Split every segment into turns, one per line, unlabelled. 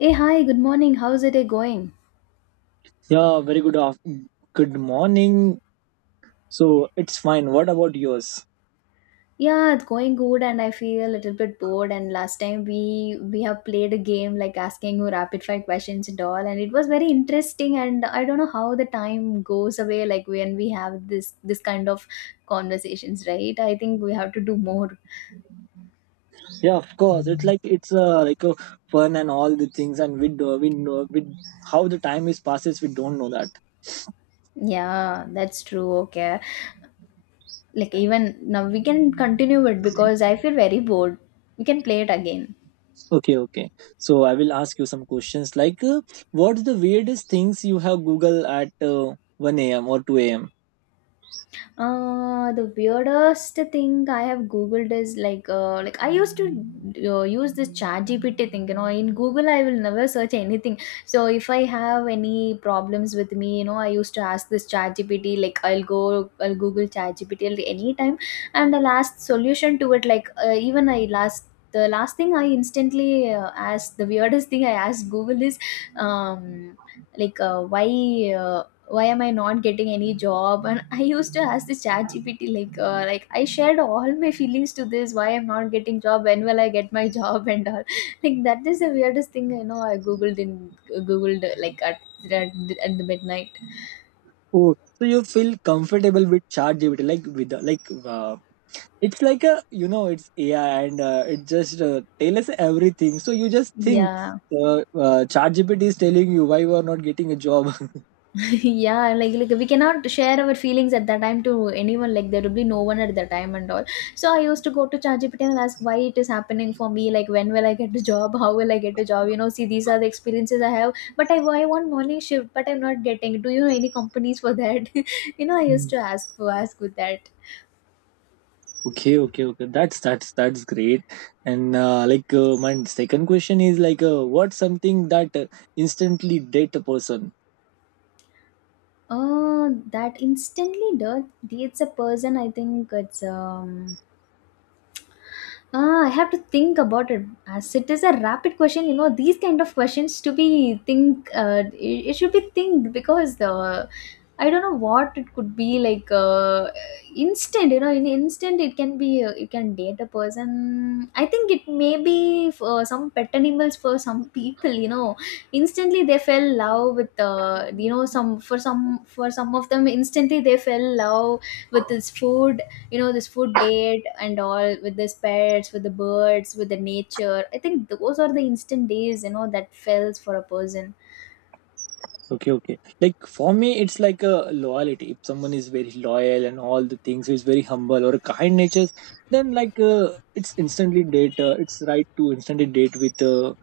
Hey, hi, good morning. How's the day going?
Yeah, very good off. Good morning. So it's fine. What about yours?
Yeah, it's going good and I feel a little bit bored and last time we have played a game like asking you rapid fire questions and all and it was very interesting and I don't know how the time goes away like when we have this kind of conversations, right? I think we have to do more.
Yeah, of course. It's like a fun and all the things, and we know with how the time is passes. We don't know that.
Yeah, that's true. Okay. Like even now we can continue it because I feel very bored. We can play it again.
Okay, okay. So I will ask you some questions. What's the weirdest things you have Google at one a.m. or two a.m.?
The weirdest thing I have googled is like I used to use this chat GPT thing, you know. In Google I will never search anything, so if I have any problems with me, you know, I used to ask this chat GPT. Like I'll go, I'll google chat GPT at any time and the last solution to it. Like even I last, the last thing I instantly asked, the weirdest thing I asked Google is um like uh, why am I not getting any job. And I used to ask the chat gpt, like I shared all my feelings to this, why I'm not getting job, when will I get my job and all, like that is the weirdest thing I know I googled in, googled like at, at the midnight.
Oh, so you feel comfortable with ChatGPT? Like like it's like a it's ai and it just tell us everything, so you just think
Yeah.
uh, chat is telling you why you are not getting a job.
Yeah, like we cannot share our feelings at that time to anyone. Like there will be no one at that time and all. So I used to go to ChatGPT and ask why it is happening for me. Like when will I get a job? How will I get a job? You know, see, these are the experiences I have. But I want morning shift, but I'm not getting. Do you know any companies for that? You know, I used
Hmm.
to ask for, ask with that.
Okay, okay, okay, that's great. And my second question is what's something that instantly date a person?
Oh, that instantly does, dates a person. I think it's ah, I have to think about it. As it is a rapid question, you know, these kind of questions to be think, it should be think because the, I don't know what it could be like instant. You know, in instant it can be you can date a person. I think it may be for some pet animals, for some people. You know, instantly they fell love with you know, some for some for some of them instantly they fell love with this food, you know, this food date and all, with the pets, with the birds, with the nature. I think those are the instant days, you know, that fells for a person.
Okay, okay. Like for me, it's like a loyalty. If someone is very loyal and all the things, is very humble or kind nature, then it's instantly date. It's right to instantly date with a,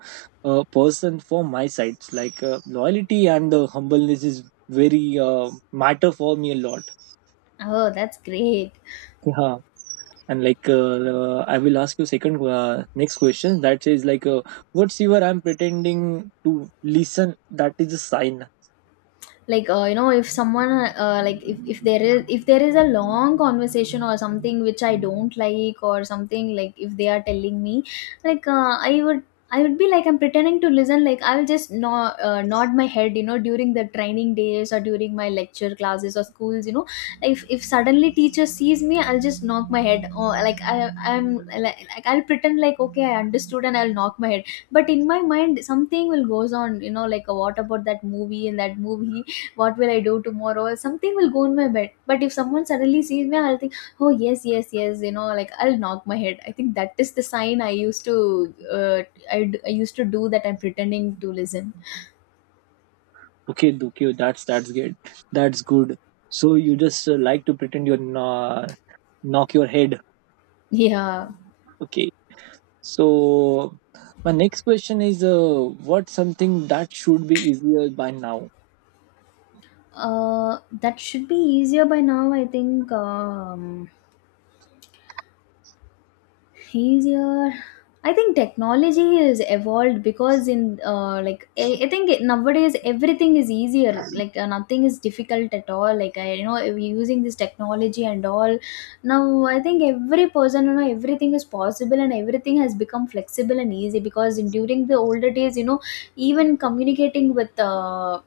a person for my side. Loyalty and the humbleness is very matter for me a lot.
Oh, that's great.
Yeah. And I will ask you second next question, that is what's your I'm pretending to listen, that is a sign.
Like you know, if someone like if there is a long conversation or something which I don't like or something, like if they are telling me, like I would be like I'm pretending to listen. Like I'll just nod, nod my head. You know, during the training days or during my lecture classes or schools, you know, if suddenly teacher sees me, I'll just knock my head. Or like I'm like, I'll pretend like okay I understood and I'll knock my head, but in my mind something will goes on, you know, like what about that movie and that movie, what will I do tomorrow? Something will go in my bed. But if someone suddenly sees me, I'll think, oh, yes, yes, yes, you know, like I'll knock my head. I think that is the sign I used to, I used to do that, I'm pretending to listen.
Okay, okay, that's good, that's good. So you just like to pretend you're knock your head.
Yeah.
Okay, so my next question is what something that should be easier by now?
That should be easier by now, I think. Easier, I think technology is evolved because in like, I think nowadays everything is easier, like nothing is difficult at all. Like, I, you know, we are using this technology and all now. I think every person, you know, everything is possible and everything has become flexible and easy because in, during the older days, you know, even communicating with uh,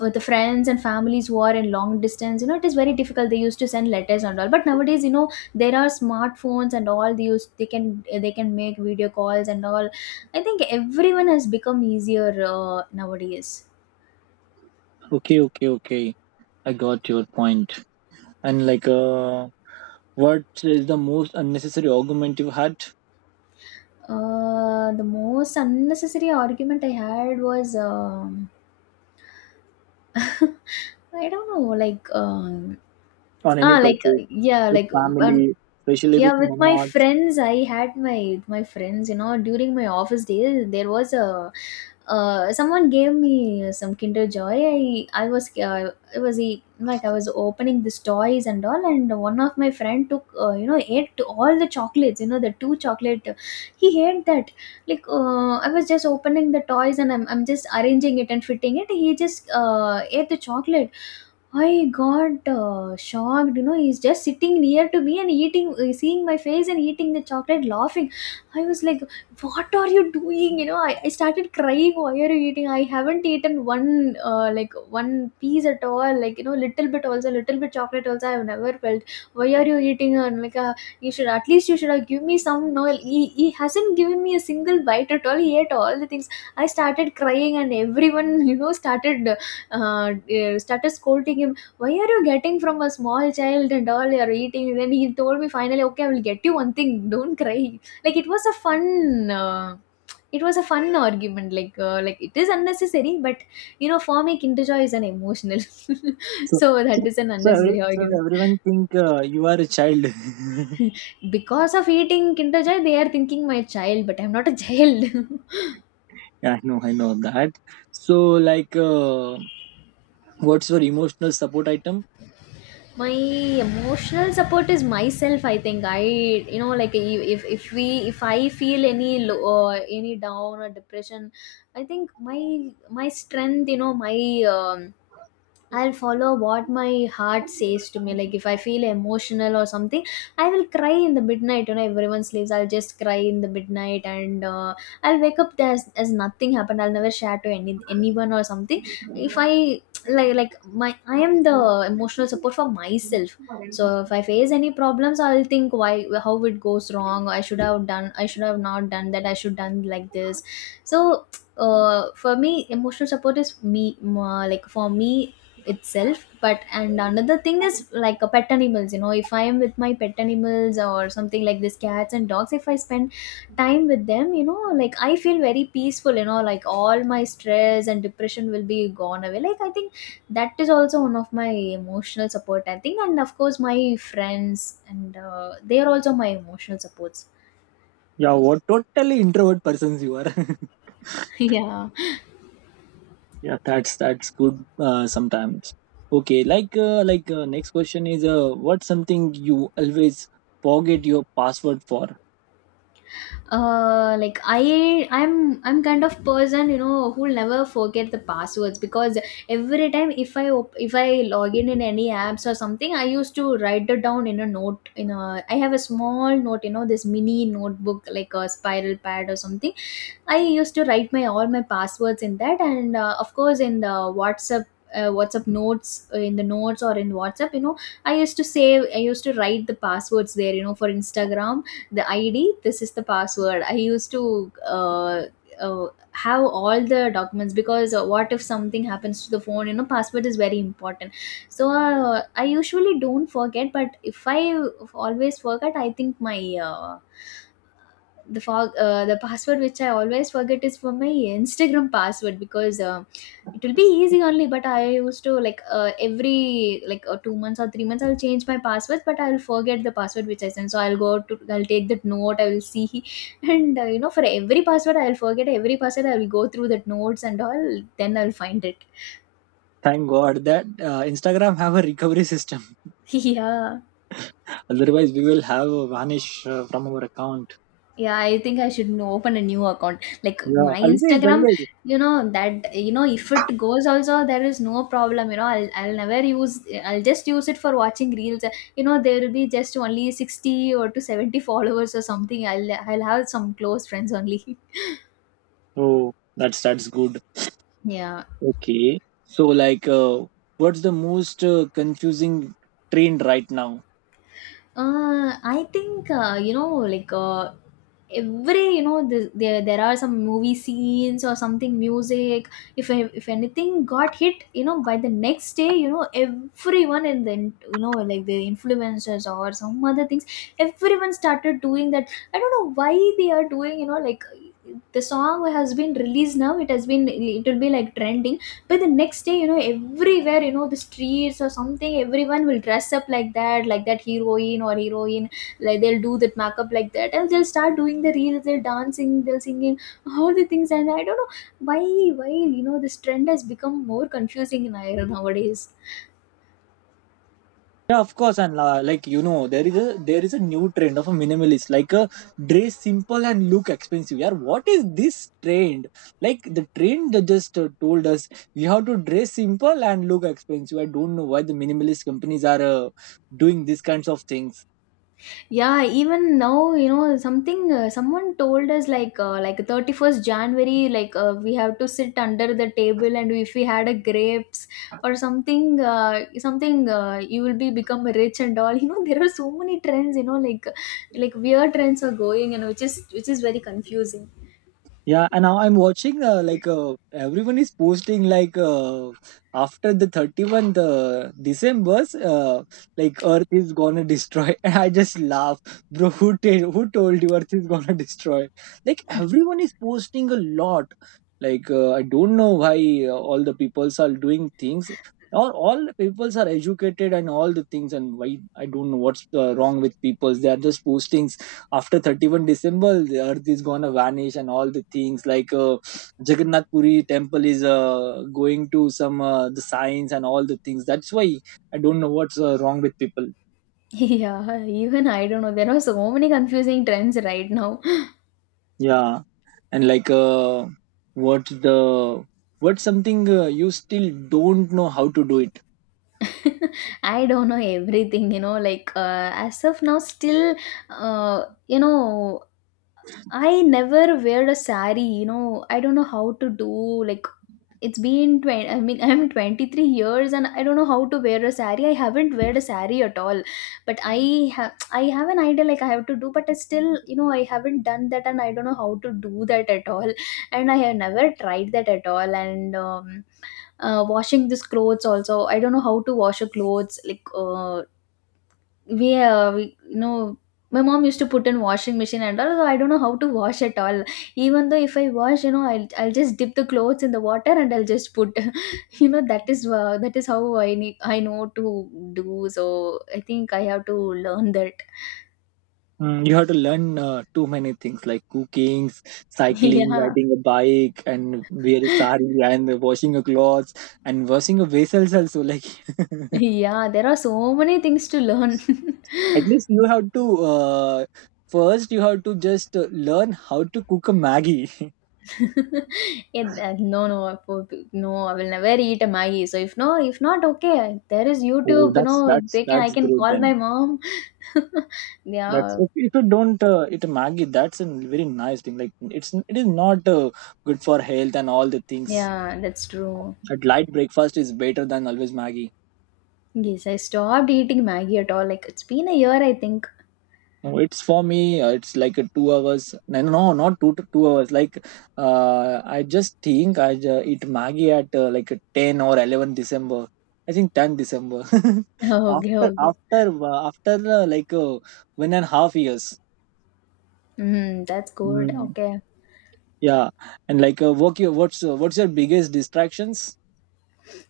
uh, the friends and families who are in long distance, you know, it is very difficult. They used to send letters and all, but nowadays, you know, there are smartphones and all, they use, they can, they can make video calls and all. I think everyone has become easier nowadays.
Okay, okay, okay, I got your point. And what is the most unnecessary argument you had
The most unnecessary argument I had was I don't know, like
on any
ah like uh,
topic
yeah
with
like
family,
um,
especially with
yeah, with my
mom?
friends I had, my with my friends, you know, during my office days there was a, someone gave me some kinder joy. I was like I was opening these toys and all, and one of my friend took, you know, ate all the chocolates, you know, the two chocolate, he ate that. Like I was just opening the toys and I'm just arranging it and fitting it, he just ate the chocolate. I got shocked. You know, he's just sitting near to me and eating, seeing my face and eating the chocolate, laughing. I was like, "What are you doing?" You know, I started crying. Why are you eating? I haven't eaten one like one piece at all. Like, you know, little bit also, little bit chocolate also, I have never felt. Why are you eating? And like, you should at least, you should have give me some. No, he hasn't given me a single bite at all. He ate all the things. I started crying and everyone you know started started scolding him, why are you getting from a small child and all you're eating? Then he told me finally, okay, I will get you one thing, don't cry. Like, it was a fun. It was a fun argument. Like like it is unnecessary but, you know, for me kinder joy is an emotional
So
so
so
that is an
so, every-
unnecessary
so
argument.
everyone think you are a child.
Because of eating kinder joy they are thinking my child, but I'm not a child.
Yeah, I know that. So, what's your emotional support item?
My emotional support is myself, I think. I, you know, like, if we, if I feel any low or any down or depression, I think my, my strength, you know, my um, I'll follow what my heart says to me. Like if I feel emotional or something, I will cry in the midnight. You know, everyone sleeps, I'll just cry in the midnight, and I'll wake up as nothing happened. I'll never share to anyone or something. If I like my I am the emotional support for myself. So if I face any problems, I'll think, why, how it goes wrong. I should have done, I should have not done that, I should done like this. So for me emotional support is like for me itself. But, and another thing is like a pet animals. You know, if I am with my pet animals or something like this, cats and dogs, if I spend time with them, you know, like I feel very peaceful. You know, like all my stress and depression will be gone away. Like I think that is also one of my emotional support, I think. And of course my friends, and they are also my emotional supports.
Yeah, what totally introvert persons you are.
Yeah.
Yeah, that's good. Sometimes. Okay, next question is, what's something you always forget your password for?
Like, I'm kind of person, you know, who'll never forget the passwords, because every time if if I log in any apps or something, I used to write it down in a note, in a, I have a small note, you know, this mini notebook, like a spiral pad or something. I used to write my all my passwords in that, and of course in the WhatsApp. WhatsApp notes in the notes or in WhatsApp, you know, I used to save, I used to write the passwords there, you know, for Instagram, the ID, this is the password. I used to have all the documents because what if something happens to the phone, you know, password is very important. So I usually don't forget, but if I always forget, I think my the password which I always forget is for my Instagram password, because it will be easy only. But I used to like every like 2 months or 3 months I'll change my passwords, but I'll forget the password which I sent. So I'll go to, I'll take that note, I will see and you know, for every password I'll forget, every password I will go through that notes and all, then I'll find it.
Thank God that Instagram have a recovery system.
Yeah.
Otherwise, we will have a vanish from our account.
Yeah, I think I should know, open a new account. Like
Yeah,
my
always,
Instagram,
always.
you know that, if it goes also there is no problem. I'll never use. I'll just use it for watching reels. There will be just only 60 or to 70 followers or something. I'll have some close friends only.
Oh, that's good.
Yeah.
Okay. So, what's the most confusing trend right now?
I think you know, like uh, every there are some movie scenes or something music. If anything got hit, you know, by the next day, you know, everyone in the, you know, like the influencers or some other things, everyone started doing that. I don't know why they are doing, you know, like the song has been released now. It has been, it will be like trending, but the next day, you know, everywhere, you know, the streets or something, everyone will dress up like that, like that heroine or heroine. Like they'll do that makeup like that and they'll start doing the reels, they'll dancing, they'll singing, all the things. And I don't know why why you know this trend has become more confusing in IRL nowadays.
Yeah, of course, and you know, there is a new trend of a minimalist, like a dress simple and look expensive. Yeah, what is this trend? Like the trend that just told us we have to dress simple and look expensive. I don't know why the minimalist companies are doing these kinds of things.
Yeah, even now, you know, something, someone told us 31st January, we have to sit under the table and if we had a grapes or something, you will be become rich and all. You know, there are so many trends, you know, weird trends are going and which is very confusing.
Yeah, and now I'm watching everyone is posting after the 31st December, like Earth is gonna destroy. And I just laugh, bro. Who told you Earth is gonna destroy? Like everyone is posting a lot. I don't know why all the peoples are doing things. All the peoples are educated and all the things, and why I don't know what's wrong with peoples. They are just posting after 31st December, the earth is gonna vanish and all the things, Jagannath Puri temple is going to some the signs and all the things. That's why I don't know what's wrong with people.
Yeah, even I don't know. There are so many confusing trends right now.
Yeah, and what the what something you still don't know how to do it.
I don't know everything, you know. Like, as of now, still, you know, I never wear a sari, you know. I don't know how to do, like, it's been 20. I mean, I'm 23 years and I don't know how to wear a sari. I haven't wear a sari at all. But I have, I have an idea. Like I have to do, but I still, you know, I haven't done that and I don't know how to do that at all. And I have never tried that at all. And washing these clothes also, I don't know how to wash a clothes. We you know, my mom used to put in washing machine and all. So I don't know how to wash at all. Even though if I wash, you know, I'll just dip the clothes in the water and I'll just put you know that is, that is how I need I know to do. So I think I have to learn that.
Mm, you have to learn too many things like cooking, cycling,
Yeah,
riding a bike, and wear a sari and washing your clothes and washing your vessels also, like.
yeah, there are so many things to learn.
At least you have to first you have to just learn how to cook a Maggie.
No, no, no, I will never eat a Maggie. So if no, if not, okay, there is
Oh,
YouTube, you
that's
know, they can, I
that's
can
great
call my
then.
mom.
That's
Yeah,
if you don't eat a Maggie, that's a very nice thing. Like it's it is not good for health and all the things.
yeah, that's true.
A light breakfast is better than always Maggie.
Yes, I stopped eating Maggie at all. Like, it's been a year, I think.
No, it's for me. It's like a 2 hours. No, no, no, not two hours. I just think eat Maggi at like a 10 or 11 December. I think 10 December.
Okay,
after
okay.
after uh, after uh, like uh, one and a half years.
Mm, that's good.
Mm,
Okay.
yeah, and what's your biggest distractions?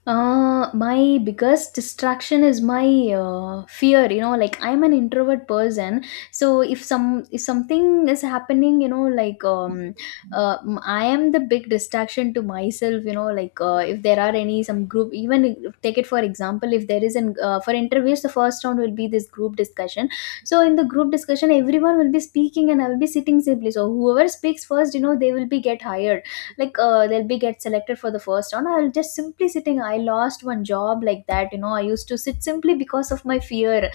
My biggest distraction is my fear. You know, like I'm an introvert person, so if some, if something is happening, you know, like, I am the big distraction to myself. You know, like, if there are any some group, even if- take it for example, if there is an for interviews, the first round will be this group discussion. So in the group discussion, everyone will be speaking, and I will be sitting simply. So whoever speaks first, you know, they will be get hired, they'll be get selected for the first round. I'll just simply sitting. I lost one job like that, you know. I used to sit simply because of my fear.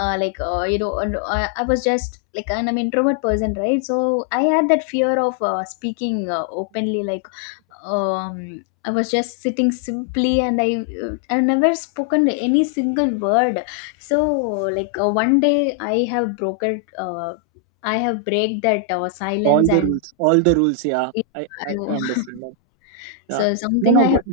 You know, and I was just like, and I'm introvert person, right? So I had that fear of speaking openly. Like, I was just sitting simply and I, I never spoken any single word. So, one day I have broken, I have break that
All
silence
the
and
rules. All the rules. Yeah,
it,
I
I,
understand. Yeah.
so
No,
something
no,
I have.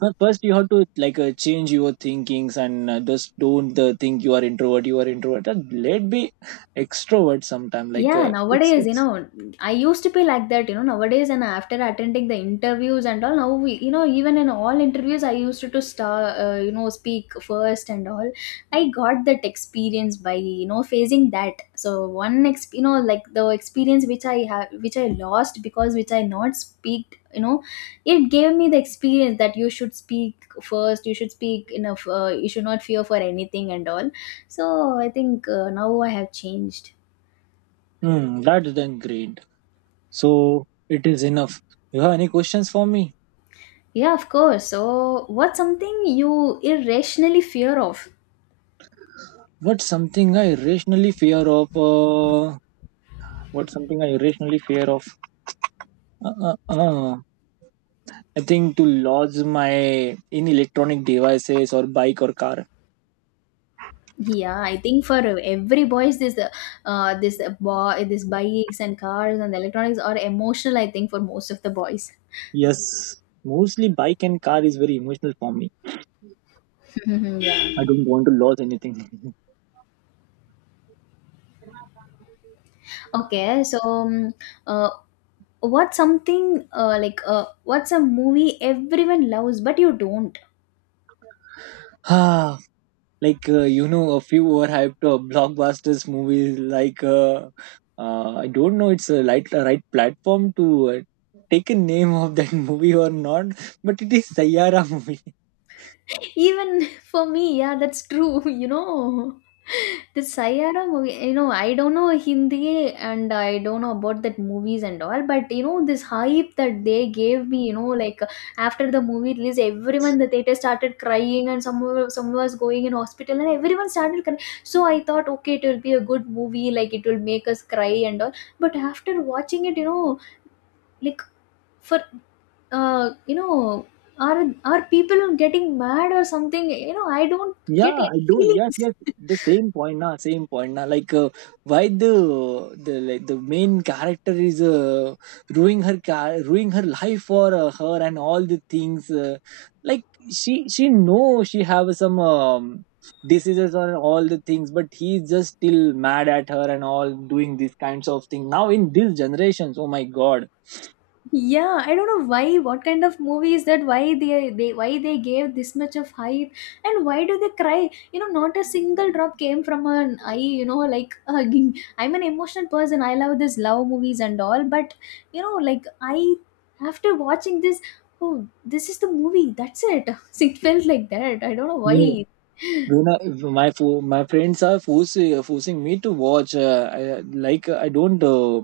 but first you have to change your thinkings and just don't think you are introvert. You are introvert. Just let be extrovert sometime.
Yeah, nowadays, you know, I used to be like that, you know, nowadays, and after attending the interviews and all, now, we, you know, even in all interviews, I used to start, you know, speak first and all. I got that experience by, you know, facing that. So one, ex- you know, like the experience which I have, which I lost because which I not speak, you know, it gave me the experience that you should speak first, you should speak enough, you should not fear for anything and all. So I think, now I have changed.
That's then great. So it is enough. You have any questions for me?
Yeah, of course. So, what's something you irrationally fear of?
What's something I irrationally fear of? What's something I irrationally fear of? Uh, uh, uh. I think to lose my in electronic devices or bike or car.
Yeah, I think for every boy is this, boy, this bikes and cars and electronics are emotional. I think for most of the boys.
Yes, mostly bike and car is very emotional for me.
Mhm,
I
yeah.
don't want to lose anything.
Okay, so, uh, what's something, what's a movie everyone loves but you don't?
Ah, you know, a few overhyped blockbusters movies. I don't know, it's a right platform to take a name of that movie or not, but it is Sayara movie.
Even for me, yeah, that's true. You know. The Saiyaara movie, you know, I don't know Hindi and I don't know about that movies and all, but you know, this hype that they gave me, you know, like after the movie release, everyone in the theater started crying and some were- some was going in hospital and everyone started crying. So I thought, okay, it will be a good movie, like it will make us cry and all. But after watching it, you know, like, for, you know, are people getting mad or something? You know, I don't
Yeah,
get
I
any
do. Yes,
feelings.
yes. The same point now. Same point now. Why the the main character is ruining her car, ruining her life for her and all the things. Like she know she have some diseases or all the things, but he's just still mad at her and all doing these kinds of things. Now in this generations, oh my god.
Yeah, I don't know why. What kind of movie is that? Why they gave this much of hype, and why do they cry? You know, not a single drop came from an eye. You know, like hugging. I'm an emotional person. I love this love movies and all, but you know, like I after watching this, oh, this is the movie. That's it. It felt like that. I don't know why.
You know, if my friends are forcing me to watch. Like I don't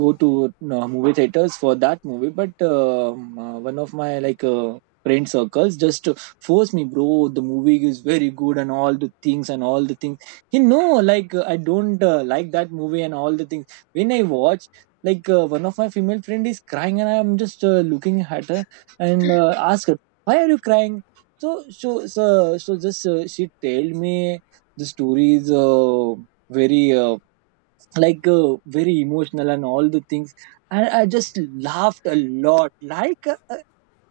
go to movie theaters for that movie, but one of my friend circles just forced me, bro. The movie is very good and all the things. You know, I don't like that movie and all the things. When I watch, one of my female friend is crying and I'm just looking at her, and ask her, "Why are you crying?" So just she tell me the story is very uh, very emotional and all the things, and I just laughed a lot.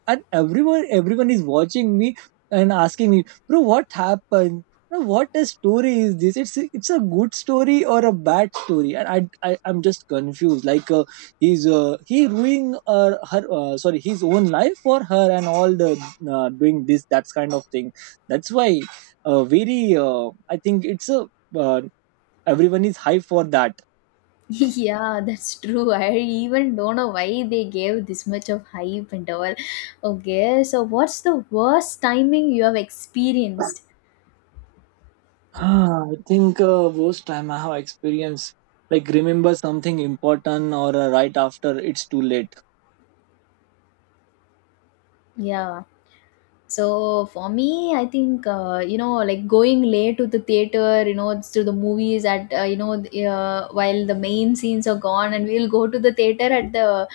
And everyone is watching me and asking me, bro, what happened? Bro, what a story is this? It's a good story or a bad story? And I I'm just confused. He ruining her sorry his own life for her and all the doing this that kind of thing. That's why very I think it's a uh, everyone is high for that.
Yeah, that's true. I even don't know why they gave this much of hype and all. Okay, so what's the worst timing you have experienced?
Ah, I think worst time I have experienced, like remember something important or right after it's too late.
Yeah. So for me, I think, you know, like going late to the theater, you know, to the movies at, you know, the, while the main scenes are gone, and we'll go to the theater at the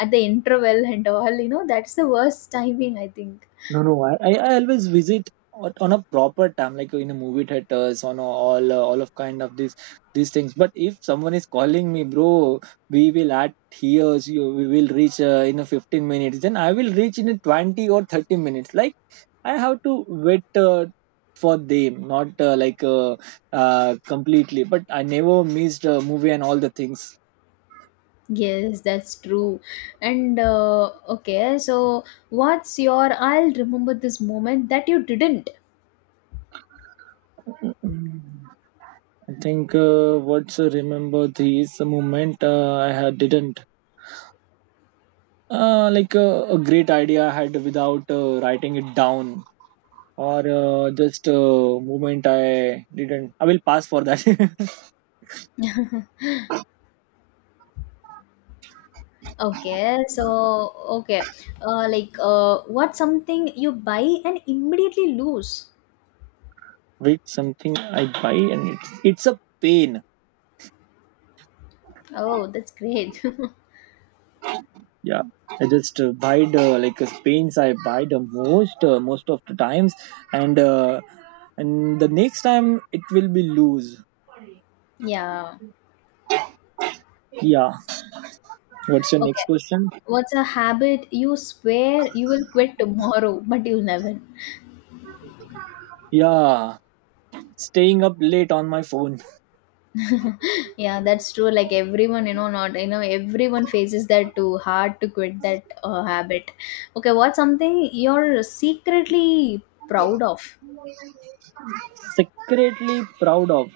interval and all. You know, that's the worst timing, I think.
No, no, I always visit on a proper time, like in a movie theaters, on a, all of kind of these things. But if someone is calling me, bro, we will at here, so you, we will reach in a 15 minutes. Then I will reach in a 20 or 30 minutes. Like I have to wait for them, not completely. But I never missed a movie and all the things.
Yes, that's true. And okay, so what's your I'll remember this moment that you didn't.
Mm, I think what's remember this moment I had didn't a great idea I had without writing it down or just moment I didn't. I will pass for that.
Okay, so okay, what's something you buy and immediately lose?
Wait, something I buy and it's a pain.
Oh, that's great.
Yeah, I just buy the paints I buy the most most of the times, and and the next time it will be loose.
Yeah.
Yeah. What's your next
Okay,
question?
what's a habit you swear you will quit tomorrow, but you'll never?
Yeah, staying up late on my phone.
Yeah, that's true. Like everyone, you know, not you know, everyone faces that. Too hard to quit that habit. Okay, what's something you're secretly proud of?
Secretly proud of.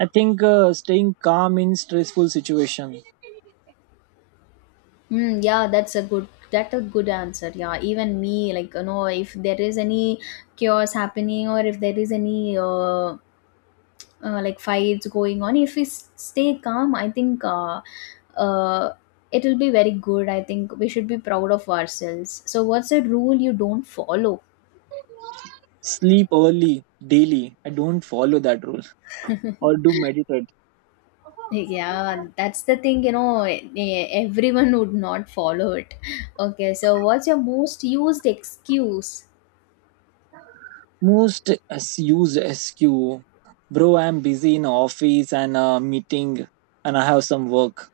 I think staying calm in stressful situation.
Mm, yeah, that's a good, that's a good answer. Yeah, even me, like, you know, if there is any chaos happening or if there is any, like fights going on, if we s- stay calm, I think, uh, it will be very good. I think we should be proud of ourselves. So what's a rule you don't follow?
Sleep early daily. I don't follow that rule, or do meditate.
Yeah, that's the thing, you know, everyone would not follow it. Okay, so what's your most used excuse?
Use SQ. Bro, I'm busy in office and meeting, and I have some work.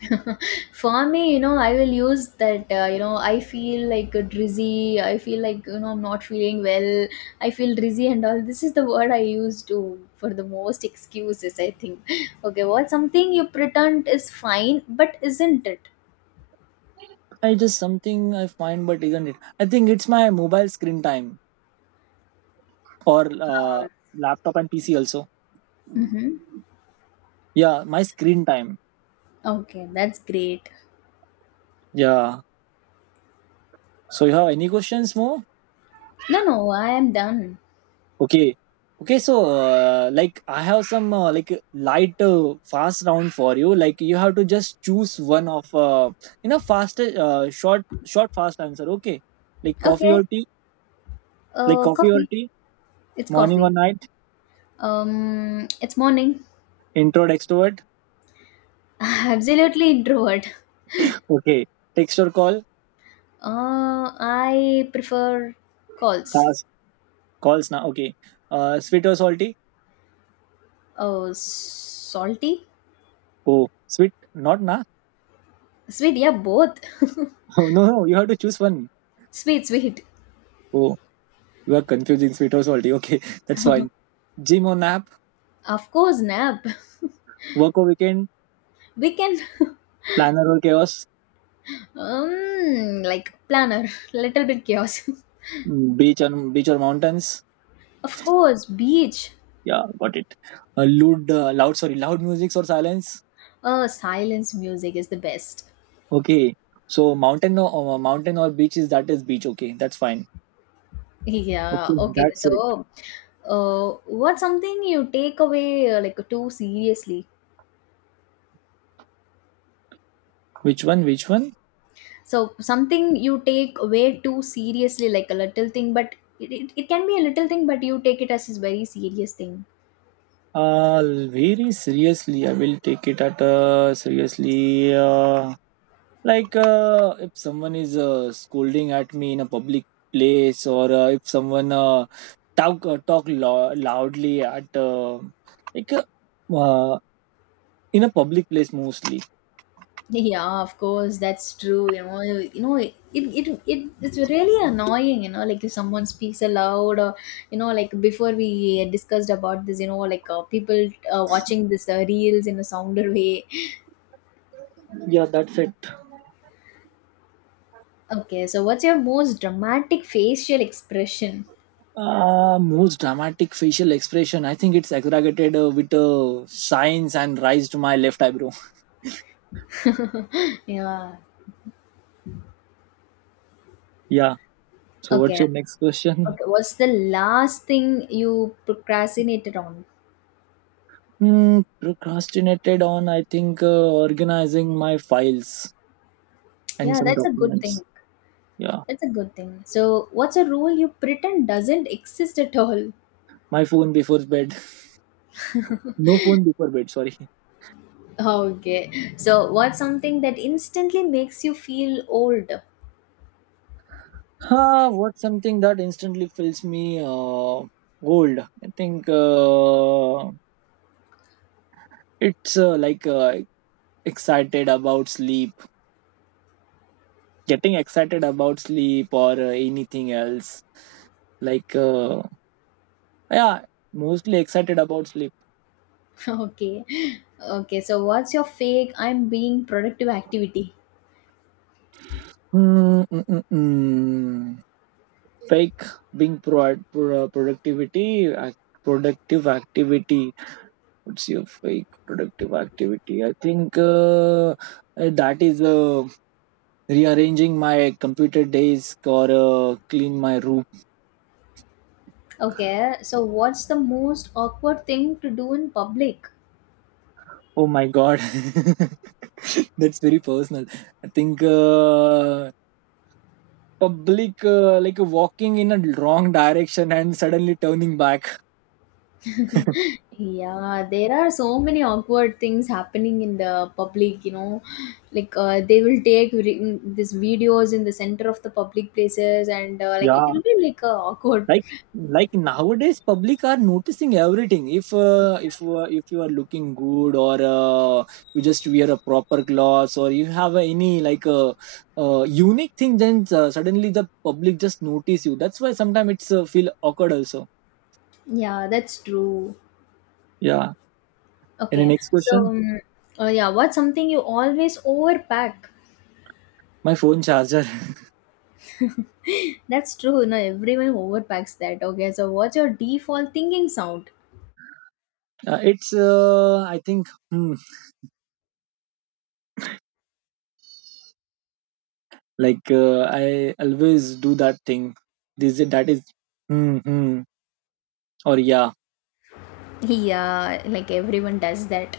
For me, you know, I will use that, you know, I feel like drizzy. I feel like, you know, I'm not feeling well, I feel drizzy and all. This is the word I use to for the most excuses, I think. Okay, what's something you pretend is fine but isn't it?
I just something I find, but isn't it? I think it's my mobile screen time or
Uh,
laptop and PC also.
Mm-hmm.
Yeah, my screen time.
Okay, that's great.
Yeah. So you have any questions more?
No, no, I am done.
Okay. Okay. So I have some light fast round for you. Like you have to just choose one of you know, fast short fast answer. Okay, like coffee or
Okay,
tea. Like coffee or
coffee.
tea,
It's
morning or
coffee.
night,
It's morning.
introvert, extrovert.
Absolutely introvert.
Okay. Text or call,
I prefer calls.
fast. Calls na. Okay. Sweet or salty?
Oh, salty,
Oh, sweet. Not na.
sweet. Yeah, both.
Oh, no, no. You have to choose one.
Sweet, sweet.
Oh, you are confusing sweet or salty. Okay, that's fine. Gym or nap,
Of course, nap.
work or weekend,
We can,
planner or chaos,
like planner. Little bit chaos.
mm, beach or mountains.
Of course, beach.
Yeah, got it. Loud, loud. Sorry, loud music or silence.
Silence music is the best.
Okay. So mountain or beach, is that is beach. Okay, that's fine.
Yeah.
Okay,
Okay.
that's it.
So, what's something you take away, like too seriously?
Which one? Which one?
So something you take way too seriously, like a little thing, but it can be a little thing but you take it as a very serious thing.
Uh, Very seriously, I will take it at seriously. If someone is scolding at me in a public place, or if someone talk loudly at like uh, uh, in a public place mostly.
Yeah, of course, that's true. You know, you know, it's really annoying, you know, like if someone speaks aloud or, you know, like before we discussed about this, you know, like, people watching this reels in a sounder way.
Yeah, that's it.
Okay, so what's your most dramatic facial expression?
Most dramatic facial expression. I think it's exaggerated with signs and raised my left eyebrow.
Yeah.
Yeah. So what's your
Okay.
next question?
Okay, what's the last thing you procrastinated on?
Hmm. Procrastinated on, I think, organizing my files and
Yeah,
some
that's a good
documents.
thing.
Yeah,
That's a good thing. So, what's a rule you pretend doesn't exist at all?
my phone before bed. No phone before bed, sorry.
Okay. So, what's something that instantly makes you feel old?
Huh, what's something that instantly fills me old? I think it's like excited about sleep, getting excited about sleep or anything else. Like, uh, yeah, mostly excited about sleep.
Okay. Okay. So, what's your fake I'm being productive activity?
Mm-mm-mm. Fake being pro- pro- Productivity ac- productive activity, what's your fake productive activity? I think that is rearranging my computer desk or clean my room.
Okay. So, what's the most awkward thing to do in public?
Oh my god. That's very personal. I think public, like walking in a wrong direction and suddenly turning back.
Yeah, there are so many awkward things happening in the public, you know. Like, they will take these videos in the center of the public places and, like it
Yeah,
will be like, awkward.
like nowadays public are noticing everything. If if you are looking good, or you just wear a proper clothes, or you have any like a unique thing, then suddenly the public just notice you. That's why sometimes it's feel awkward also.
Yeah, that's true.
Yeah. Any
Okay.
next
So,
question?
yeah, what's something you always overpack?
My phone charger.
That's true. No, everyone overpacks that. Okay. So, what's your default thinking sound?
It's I think hmm, I always do that thing, this, that is hmm, hmm, or yeah.
Yeah, like everyone does that.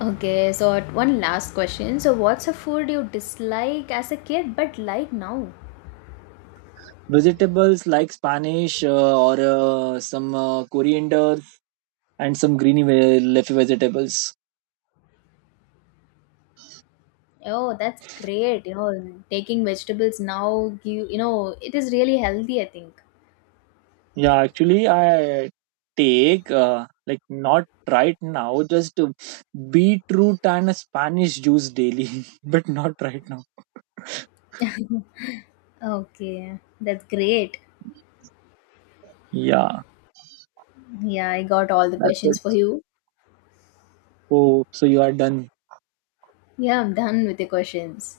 Okay, so one last question. So, what's a food you dislike as a kid but like now?
Vegetables like Spanish, or some coriander, and some greeny leafy vegetables.
Oh, that's great. You know, taking vegetables now, you know, it is really healthy, I think.
Yeah, actually, I take not right now, just beetroot and a Spanish juice daily, but not right now.
Okay, that's great.
Yeah,
Yeah, I got all the
that's
questions
it.
for you.
Oh, so you are done.
Yeah, I'm done with the questions.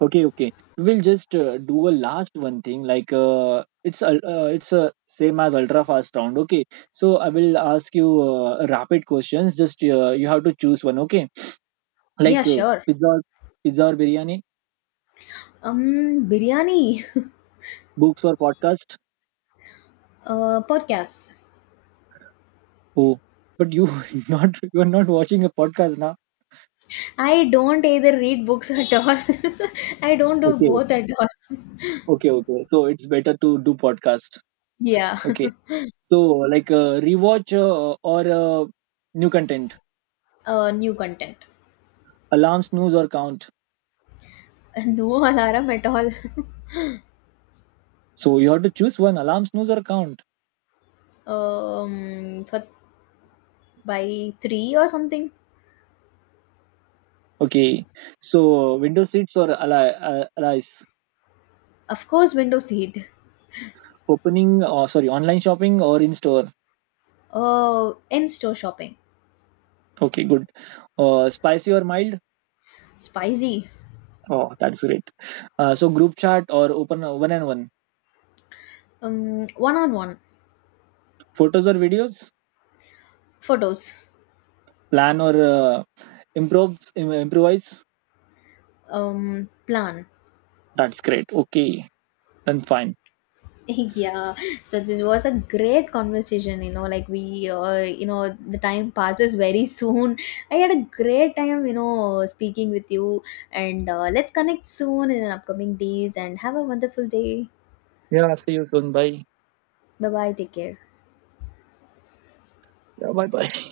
Okay, okay. We'll just do a last one thing. It's a same as ultra fast round. Okay, so I will ask you rapid questions. Just you have to choose one. Okay,
Yeah,
like
sure.
pizza or biryani,
Biryani.
books or podcast.
Podcasts.
Oh, but you not you are not watching a podcast now.
I don't either read books at all. I don't do
Okay,
both at all.
okay, okay. So it's better to do podcast.
Yeah,
Okay, so rewatch or new content,
new content.
alarm snooze or count.
No alarm at all.
So you have to choose one, alarm snooze or count.
For by three or something.
Okay, so window seats or allies?
Of course, window seat.
Opening or sorry, online shopping or in store?
In store shopping.
Okay, good. Spicy or mild?
Spicy.
Oh, that's great. So group chat or open one and one?
One on one
Photos or videos?
photos.
Plan or improvise?
Plan.
That's great. Okay, then fine.
Yeah, so this was a great conversation, you know, like we, you know, the time passes very soon. I had a great time, you know, speaking with you. And, let's connect soon in upcoming days and have a wonderful day.
Yeah, see you soon. Bye.
Bye bye, take care.
Yeah, bye bye.